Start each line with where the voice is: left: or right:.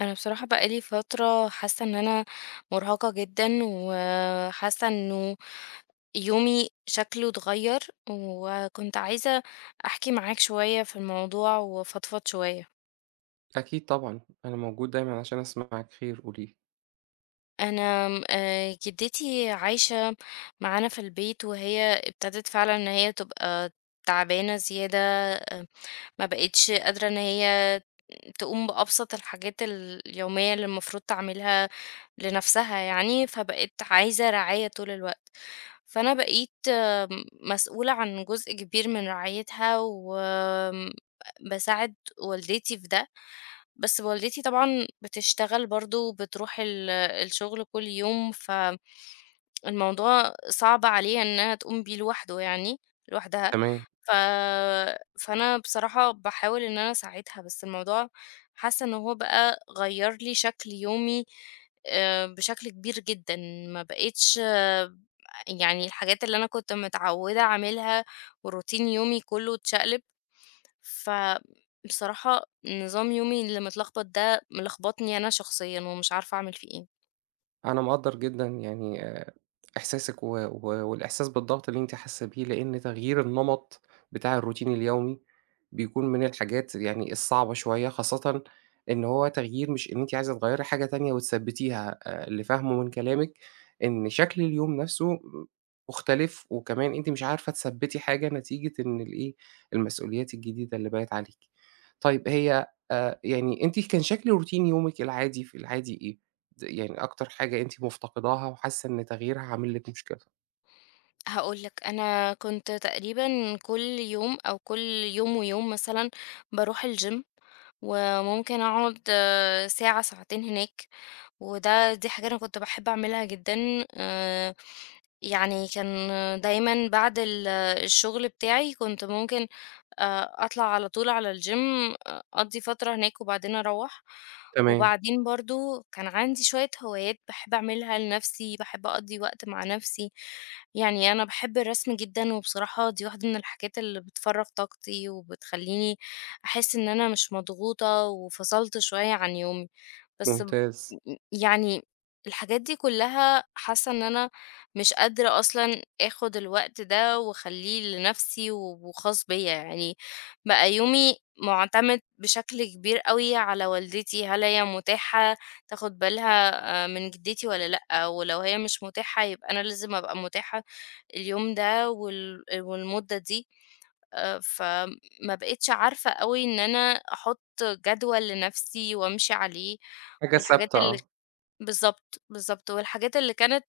left: انا بصراحة بقالي فترة حاسة ان انا مرهقة جدا وحاسة انه يومي شكله اتغير وكنت عايزة احكي معاك شوية في الموضوع وفضفض شوية.
right: أكيد طبعًا، أنا موجود دايمًا عشان أسمعِك خير قولي لي.
left: انا م- آه، جدتي عايشة معانا في البيت، وهي ابتدت فعلا ان هي تبقى تعبانة زيادة، ما بقتش قادرة إن هي تقوم بأبسط الحاجات اليومية اللي المفروض تعملها لنفسها يعني، فبقت عايزة رعاية طول الوقت. فأنا بقيت مسؤولة عن جزء كبير من رعايتها وآمم، باساعد والدتي في ده، بس والدتي طبعًا بتشتغل برضه، بتروح الشغل كل يوم، فالموضوع صعب عليها إنها تقوم بيه لوحده يعني لوحدها.
right: تمام،
left: ف فأنا بصراحة باحاول إن أنا أساعدها، بس الموضوع حاسة إن هو بقى غيّر لي شكل يومي بشكل كبير جدًا، ما بقيتش آه، يعني الحاجات اللي أنا كنت متعودة أعملها وروتين يومي كلّه اتشقلب، فبصراحة نظام يومي اللي متلخبط ده ملخبطني أنا شخصيًا ومش عارفة أعمل فيه إيه.
right: أنا مقدّر جدًا إحساسِك و والإحساس بالضغط اللي أنتِ حاسة بيه، لإن تغيير النمط بتاع الروتين اليومي بيكون من الحاجات يعني الصعبة شوية، خاصةً إن هو تغيير مش إن أنتِ عايزة تغيّري حاجة تانية وتثبّتيها، اللي فاهمه من كلامِك إن شكل اليوم نفسه مختلف، وكمان أنتِ مش عارفة تثبّتي حاجة نتيجة إن الإيه، المسؤوليات الجديدة اللي بقت عليكِ. طيب هي يعني أنتِ كان شكل روتين يومِك العادي في العادي إيه؟ يعني أكتر حاجة أنتِ مفتقداها وحاسة إن تغييرها عامل لِك مشكلة.
left: هاقول لك، أنا كنت تقريبًا كل يوم أو كل يوم ويوم مثلًا باروح الgym وممكن أقعد ساعة، ساعتين هناك. دي حاجة أنا كنت باحب أعملها جدًا، آآ، يعني كان دايمًا بعد الشغل بتاعي كنت ممكن أطلع على طول على الgym أقضي فترة هناك وبعدين أروّح.
right: تمام،
left: وبعدين برضه كان عندي شوية هوايات باحب أعملها لنفسي، باحب أقضي وقت مع نفسي، يعني أنا باحب الرسم جدًا، وبصراحة دي واحدة من الحاجات اللي بتفرّغ طاقتي وبتخلّيني أحس إن أنا مش مضغوطة وفصلت شوية عن يومي. بس م-
right: ممتاز.
left: يعني الحاجات دي كلها حاسة ان انا مش قادرة اصلا اخد الوقت ده واخليه لنفسي و- وخاص بيا يعني. بقى يومي معتمد بشكل كبير قوي على والدتي، هل هي متاحة تاخد بالها من جدتي ولا لأ، ولو هي مش متاحة يبقى انا لازم ابقى متاحة اليوم ده وال- والمدة دي. فما بقتش عارفة قوي ان انا احط جدول لنفسي وامشي عليه،
right: حاجة
left: والحاجات
right: ثابتة
left: اللي
right: آه،
left: بالضبط، بالضبط، والحاجات اللي كانت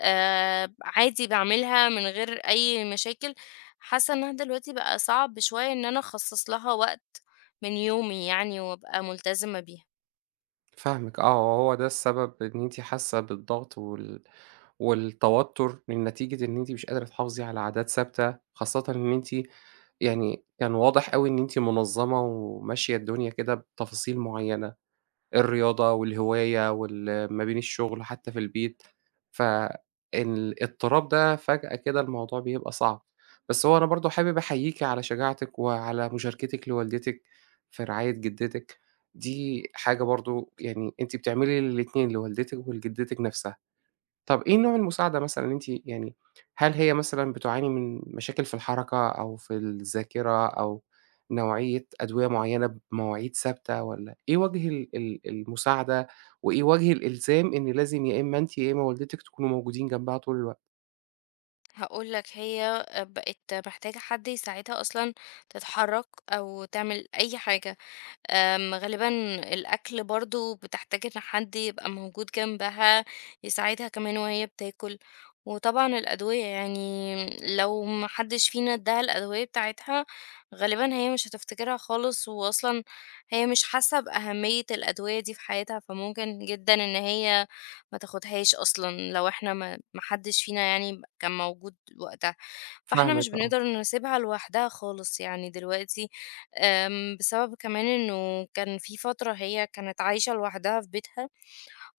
left: آآ عادي باعملها من غير أي مشاكل، حاسة إنها دلوقتي بقى صعب شوية إن أنا أخصص لها وقت من يومي يعني وأبقى ملتزمة بيها.
right: فاهمِك آه، هو ده السبب إن أنتِ حاسة بالضغط وال والتوتر من نتيجة إن أنتِ مش قادرة تحافظي على عادات ثابتة، خاصةً إن أنتِ يعني كان واضح أوي إن أنتِ منظمة وماشية الدنيا كده بتفاصيل معينة. الرياضة والهواية ما بين الشغل حتى في البيت، فالاضطراب ده فجأة كده الموضوع بيبقى صعب. بس هو أنا برضه حابب أحييكِ على شجاعتِك وعلى مشاركتِك لوالدتِك في رعاية جدتِك، دي حاجة برضه يعني أنتِ بتعملي الاتنين لوالدتِك ولجدتِك نفسها. طَب إيه نوع المساعدة مثلًا اللي أنتِ يعني هل هي مثلًا بتعاني من مشاكل في الحركة أو في الذاكرة أو نوعية أدوية معيّنة بمواعيد ثابتة والّا إيه وجه ال المساعدة وإيه وجه الإلزام إن لازم يا إمّا أنتِ يا إمّا والدتِك تكونوا موجودين جنبها طول الوقت؟
left: هاقول لك، هي بقت محتاجة حد يساعدها أصلًا تتحرك أو تعمل أي حاجة. غالبًا الأكل برضه بتحتاج إن حد يبقى موجود جنبها يساعدها كمان وهي بتاكل، وطبعًا الأدوية يعني لو ما حدش فينا ادّاها الأدوية بتاعتها غالبًا هي مش هتفتكرها خالص، وأصلًا هي مش حاسة بأهمية الأدوية دي في حياتها، فممكن جدًا إن هي ما تاخدهاش أصلًا لو إحنا ما حدش فينا يعني كان موجود وقتها. فإحنا مش
right: فاهمِك آه،
left: بنقدر نسيبها لوحدها خالص يعني دلوقتي، بسبب كمان إنه كان في فترة هي كانت عايشة لوحدها في بيتها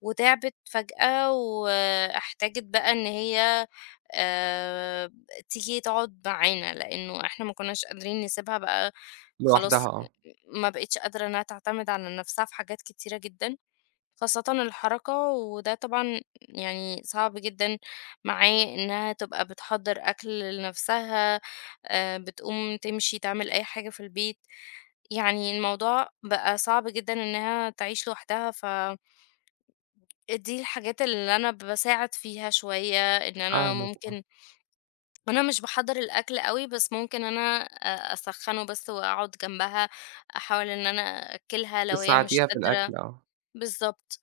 left: وتِعبِت فجأة واحتاجت بقى إن هي آآ، تيجي تقعد معانا، لإنه إحنا ما كناش قادرين نسيبها بقى خلاص.
right: لوحدها آه،
left: ما بقتش قادرة إنها تعتمد على نفسها في حاجات كتيرة جدًا، خاصةً الحركة، وده طبعًا يعني صعب جدًا معاه إنها تبقى بتحضّر أكل لنفسها، بتقوم تمشي تعمل أي حاجة في البيت، يعني الموضوع بقى صعب جدًا إنها تعيش لوحدها، فدي الحاجات اللي أنا باساعد فيها شوية، إن أنا
right: فاهمِك آه،
left: ممكن، أنا مش باحضّر الأكل أوي، بس ممكن أنا أ أسخّنه بس وأقعد جنبها، أحاول إن أنا أأكّلها لو هي مش
right: بتساعديها في
left: قادرة.
right: الأكل آه،
left: بالضبط.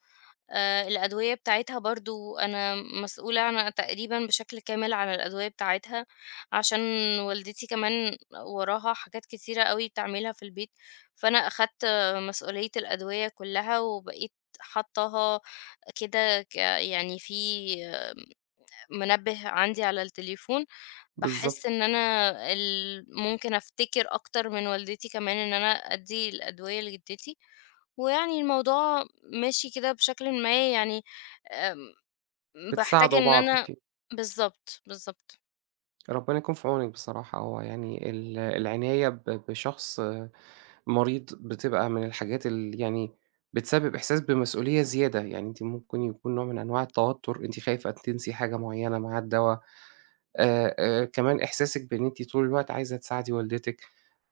left: الأدوية بتاعتها برضه أنا مسؤولة عن تقريبًا بشكل كامل عن الأدوية بتاعتها، عشان والدتي كمان وراها حاجات كتيرة أوي بتعملها في البيت، فأنا أخدت مسؤولية الأدوية كلّها وبقيت حاطاها كده يعني في آه، منبه عندي على التليفون، باحس
right: بالضبط،
left: إن أنا ممكن أفتكر أكتر من والدتي كمان إن أنا أدّي الأدوية لجدتي. ويعني الموضوع ماشي كده بشكلٍ ما يعني، آمم، باحتاج
right: بتساعدوا
left: إن
right: بعض
left: أنا،
right: فيه،
left: بالضبط، بالضبط.
right: ربنا يكون في عونِك بصراحة، هو يعني العناية بشخص مريض بتبقى من الحاجات اللي يعني بتسبب إحساس بمسؤولية زيادة، يعني أنتِ ممكن يكون نوع من أنواع التوتر، أنتِ خايفة تنسي حاجة معيّنة مع الدوا، كمان إحساسِك بإن أنتِ طول الوقت عايزة تساعدي والدتِك،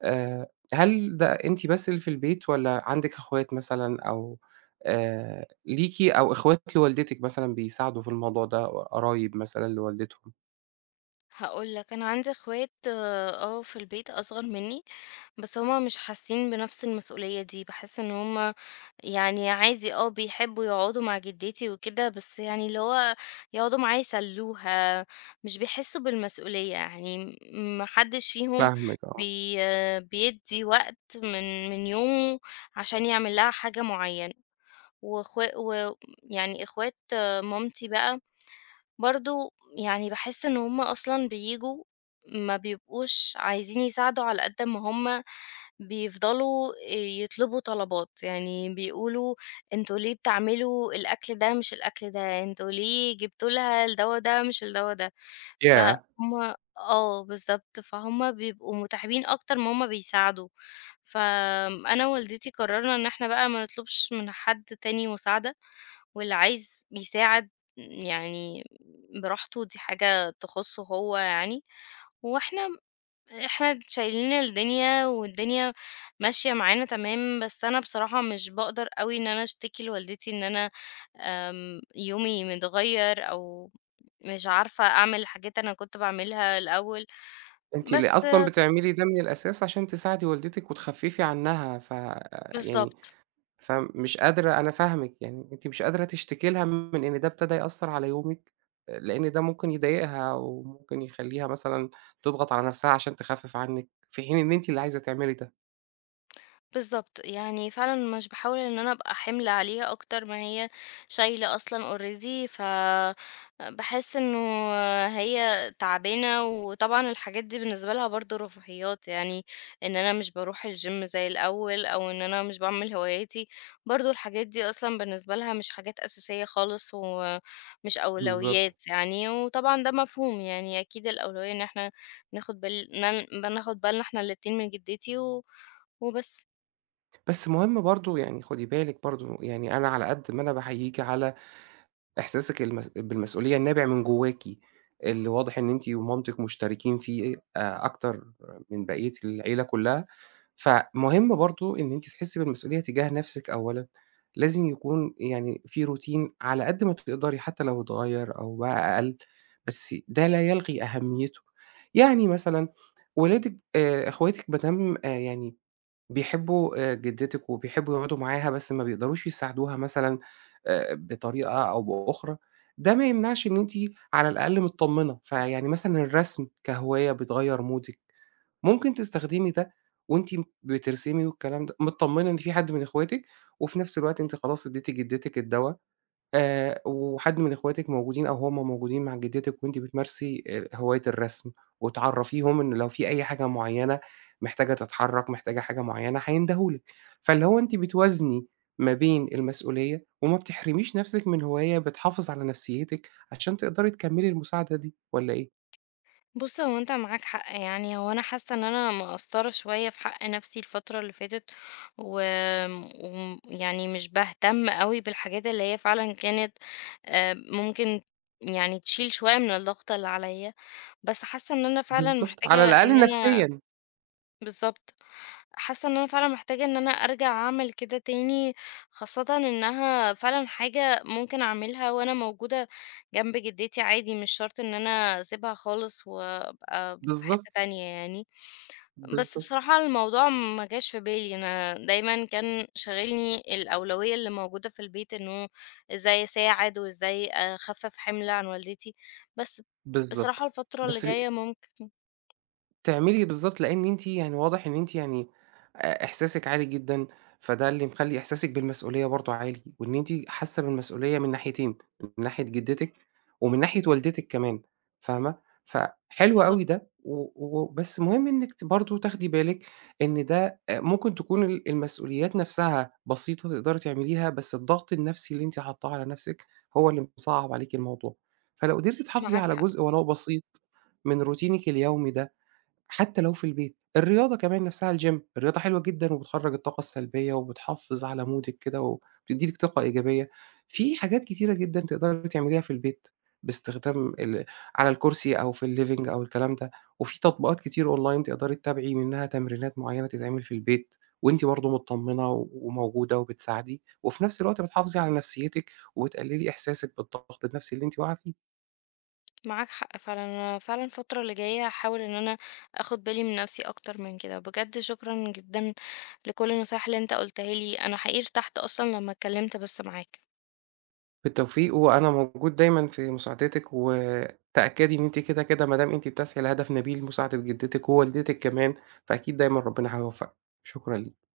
right: آآ، هل ده أنتِ بس اللي في البيت والّا عندِك أخوات مثلًا أو ليكِ أو أخوات لوالدتِك مثلًا بيساعدوا في الموضوع ده، قرايب مثلًا لوالدتهم؟
left: هاقول لك، أنا عندي أخوات في البيت أصغر منّي، بس هُم مش حاسين بنفس المسؤولية دي، باحس إن هُم يعني عادي بيحبوا يقعدوا مع جدتي وكده، بس يعني اللي هو يقعدوا معايا يسلّوها، مش بيحسوا بالمسؤولية، يعني ما حدش فيهم
right: فاهمِك آه،
left: بي آه، بيدّي وقت من يومه عشان يعمل لها حاجة معيّنة. ويعني إخوات مامتي بقى برضه، يعني باحس إن هُم أصلًا بييجوا ما بيبقوش عايزين يساعدوا على قد ما هُم بيفضلوا يطلبوا طلبات، يعني بيقولوا: "أنتم ليه بتعملوا الأكل ده مش الأكل ده، أنتم ليه جبتوا لها الدوا ده مش الدوا ده؟"
right: ياه!
left: فهُم آه بالضبط، فهُم بيبقوا متعبين أكتر ما هُم بيساعدوا. فآمم أنا ووالدتي قررنا إن إحنا بقى ما نطلبش من حد تاني مساعدة، واللي عايز يساعد يعني براحته، دي حاجة تخصه هو يعني. واحنا احنا شايلين الدنيا والدنيا ماشية معانا تمام، بس انا بصراحة مش بقدر قوي ان انا اشتكي لوالدتي ان انا يومي متغير او مش عارفة اعمل حاجات انا كنت بعملها الاول.
right: أنتِ اللي
left: بس
right: أصلًا بتعملي ده من الأساس عشان تساعدي والدتِك وتخفّفي عنها، ف يعني
left: بالظبط،
right: فمش قادرة أنا فاهمِك، يعني أنتِ مش قادرة تشتكي لها من إن ده ابتدى يأثّر على يومِك، لإن ده ممكن يضايقها وممكن يخلّيها مثلًا تضغط على نَفْسها عشان تخفِّف عنِّك، في حين إن أنتِ اللي عايزة تعملي ده.
left: بالضبط، يعني فعلًا مش باحاول إن أنا أبقى حِمل عليها أكتر ما هي شايلة أصلًا already. باحس إنه هي تعبانة، وطبعًا الحاجات دي بالنسبة لها برضه رفاهيات، يعني إن أنا مش باروح الgym زي الأول، أو إن أنا مش باعمل هواياتي، برضه الحاجات دي أصلًا بالنسبة لها مش حاجات أساسية خالص، ومش
right: بالضبط.
left: أولويات يعني، وطبعًا ده مفهوم يعني، أكيد الأولوية إن إحنا ناخد بالنا بناخد بالنا إحنا الاتنين من جدتي و وبس.
right: بس مهم برضه يعني خُدي بالِك برضه، يعني أنا على قد ما أنا باحييكِ على إحساسِك بالمسؤولية النابع من جواكِ، اللي واضح إن أنتِ ومامتِك مشتركين فيه أكتر من بقية العيلة كلّها، فمهم برضه إن أنتِ تحسّي بالمسؤولية تجاه نَفْسِك أولًا، لازم يكون يعني في روتين على قد ما تقدري حتى لو اتغيّر أو بقى أقل، بس ده لا يلغي أهميته، يعني مثلًا ولادِك إخواتِك ما دام يعني بيحبوا جدتِك وبيحبوا يقعدوا معاها، بس ما بيقدروش يساعدوها مثلًا بطريقة أو بأخرى، ده ما يمنعش إن أنتِ على الأقل متطمنة، فيعني مثلًا الرسم كهواية بتغيّر مودِك، ممكن تستخدمي ده وأنتِ بترسمي والكلام ده، متطمنة إن في حد من إخواتِك، وفي نفس الوقت أنتِ خلاص اديتِ جدتِك الدوا وحد من إخواتِك موجودين أو هُم موجودين مع جدتِك وأنتِ بتمارسي هواية الرسم، وتعرّفيهم إن لو في أي حاجة معيّنة محتاجة تتحرّك، محتاجة حاجة معيّنة هيندهوا لِك، فاللي هو أنتِ بتوازني ما بين المسؤولية، وما بتحرميش نَفْسِك من هواية بتحافظ على نفسيتِك عشان تقدري تكمّلي المساعدة دي والّا إيه؟
left: بص هو انت معاك حق، يعني هو انا حاسه ان انا مقصره شويه في حق نفسي الفتره اللي فاتت، و... يعني مش بهتم قوي بالحاجات اللي هي فعلا كانت ممكن يعني تشيل شويه من الضغط اللي عليا، بس حاسه ان انا فعلا
right: بالضبط،
left: محتاجه
right: على
left: ان
right: الأقل
left: انا،
right: نفسيًا،
left: بالظبط، حاسة إن أنا فعلًا محتاجة إن أنا أرجع أعمل كده تاني، خاصةً إنها فعلًا حاجة ممكن أعملها وأنا موجودة جنب جدتي عادي، مش شرط إن أنا أسيبها خالص وأبقى في حتة
right: بالضبط،
left: تانية يعني. بس
right: بالضبط،
left: بصراحة الموضوع ما جاش في بالي، أنا دايمًا كان شاغلني الأولوية اللي موجودة في البيت، إنه إزاي أساعد وإزاي أخفف حمل عن والدتي، بس بصراحة
right: بالضبط،
left: الفترة اللي
right: بس
left: جاية ممكن،
right: تعملي بالضبط، لإن أنتِ يعني واضح إن أنتِ يعني إحساسِك عالي جدًا، فده اللي مخلّي إحساسِك بالمسؤولية برضه عالي، وإن أنتِ حاسة بالمسؤولية من ناحيتين، من ناحية جدتِك ومن ناحية والدتِك كمان، فاهمة؟ فحلو أوي
left: بالضبط،
right: ده، وبس مهم إنِّك برضه تاخدي بالِك إن ده ممكن تكون المسؤوليات نفسها بسيطة تقدري تعمليها، بس الضغط النفسي اللي أنتِ حاطاه على نفسِك هو اللي مصعّب عليكِ الموضوع، فلو قدرتِ تحافظي
left: معاك
right: على
left: حق.
right: جزء ولو بسيط من روتينِك اليومي ده حتى لو في البيت. الرياضة كمان نفسها الgym الرياضة حلوة جدًا وبتخرّج الطاقة السلبية وبتحافظ على مودِك كده وبتدّي لِك طاقة إيجابية. في حاجات كتيرة جدًا تقدري تعمليها في البيت باستخدام على الكرسي أو في الliving أو الكلام ده، وفي تطبيقات كتير online تقدري تتابعي منها تمرينات معيّنة تتعمل في البيت وأنتِ برضه متطمنة وموجودة وبتساعدي، وفي نفس الوقت بتحافظي على نفسيتِك وبتقللي إحساسِك بالضغط النفسي اللي أنتِ واقعة فيه.
left: معاك حق فعلا، انا فعلا الفترة اللي جاية هحاول ان انا اخد بالي من نفسي اكتر من كده، بجد شكرا جدا لكل النصايح اللي انت قلتها لي، انا حقيقي ارتحت اصلا لما اتكلمت بس معاك.
right: بالتوفيق، وأنا موجود دايمًا في مساعدتِك، وتأكدي إن أنتِ كده، كده ما دام أنتِ بتسعي لهدف نبيل مساعدة جدتِك ووالدتِك كمان، فأكيد دايمًا ربنا هيوفقِك. شكرًا ليكِ.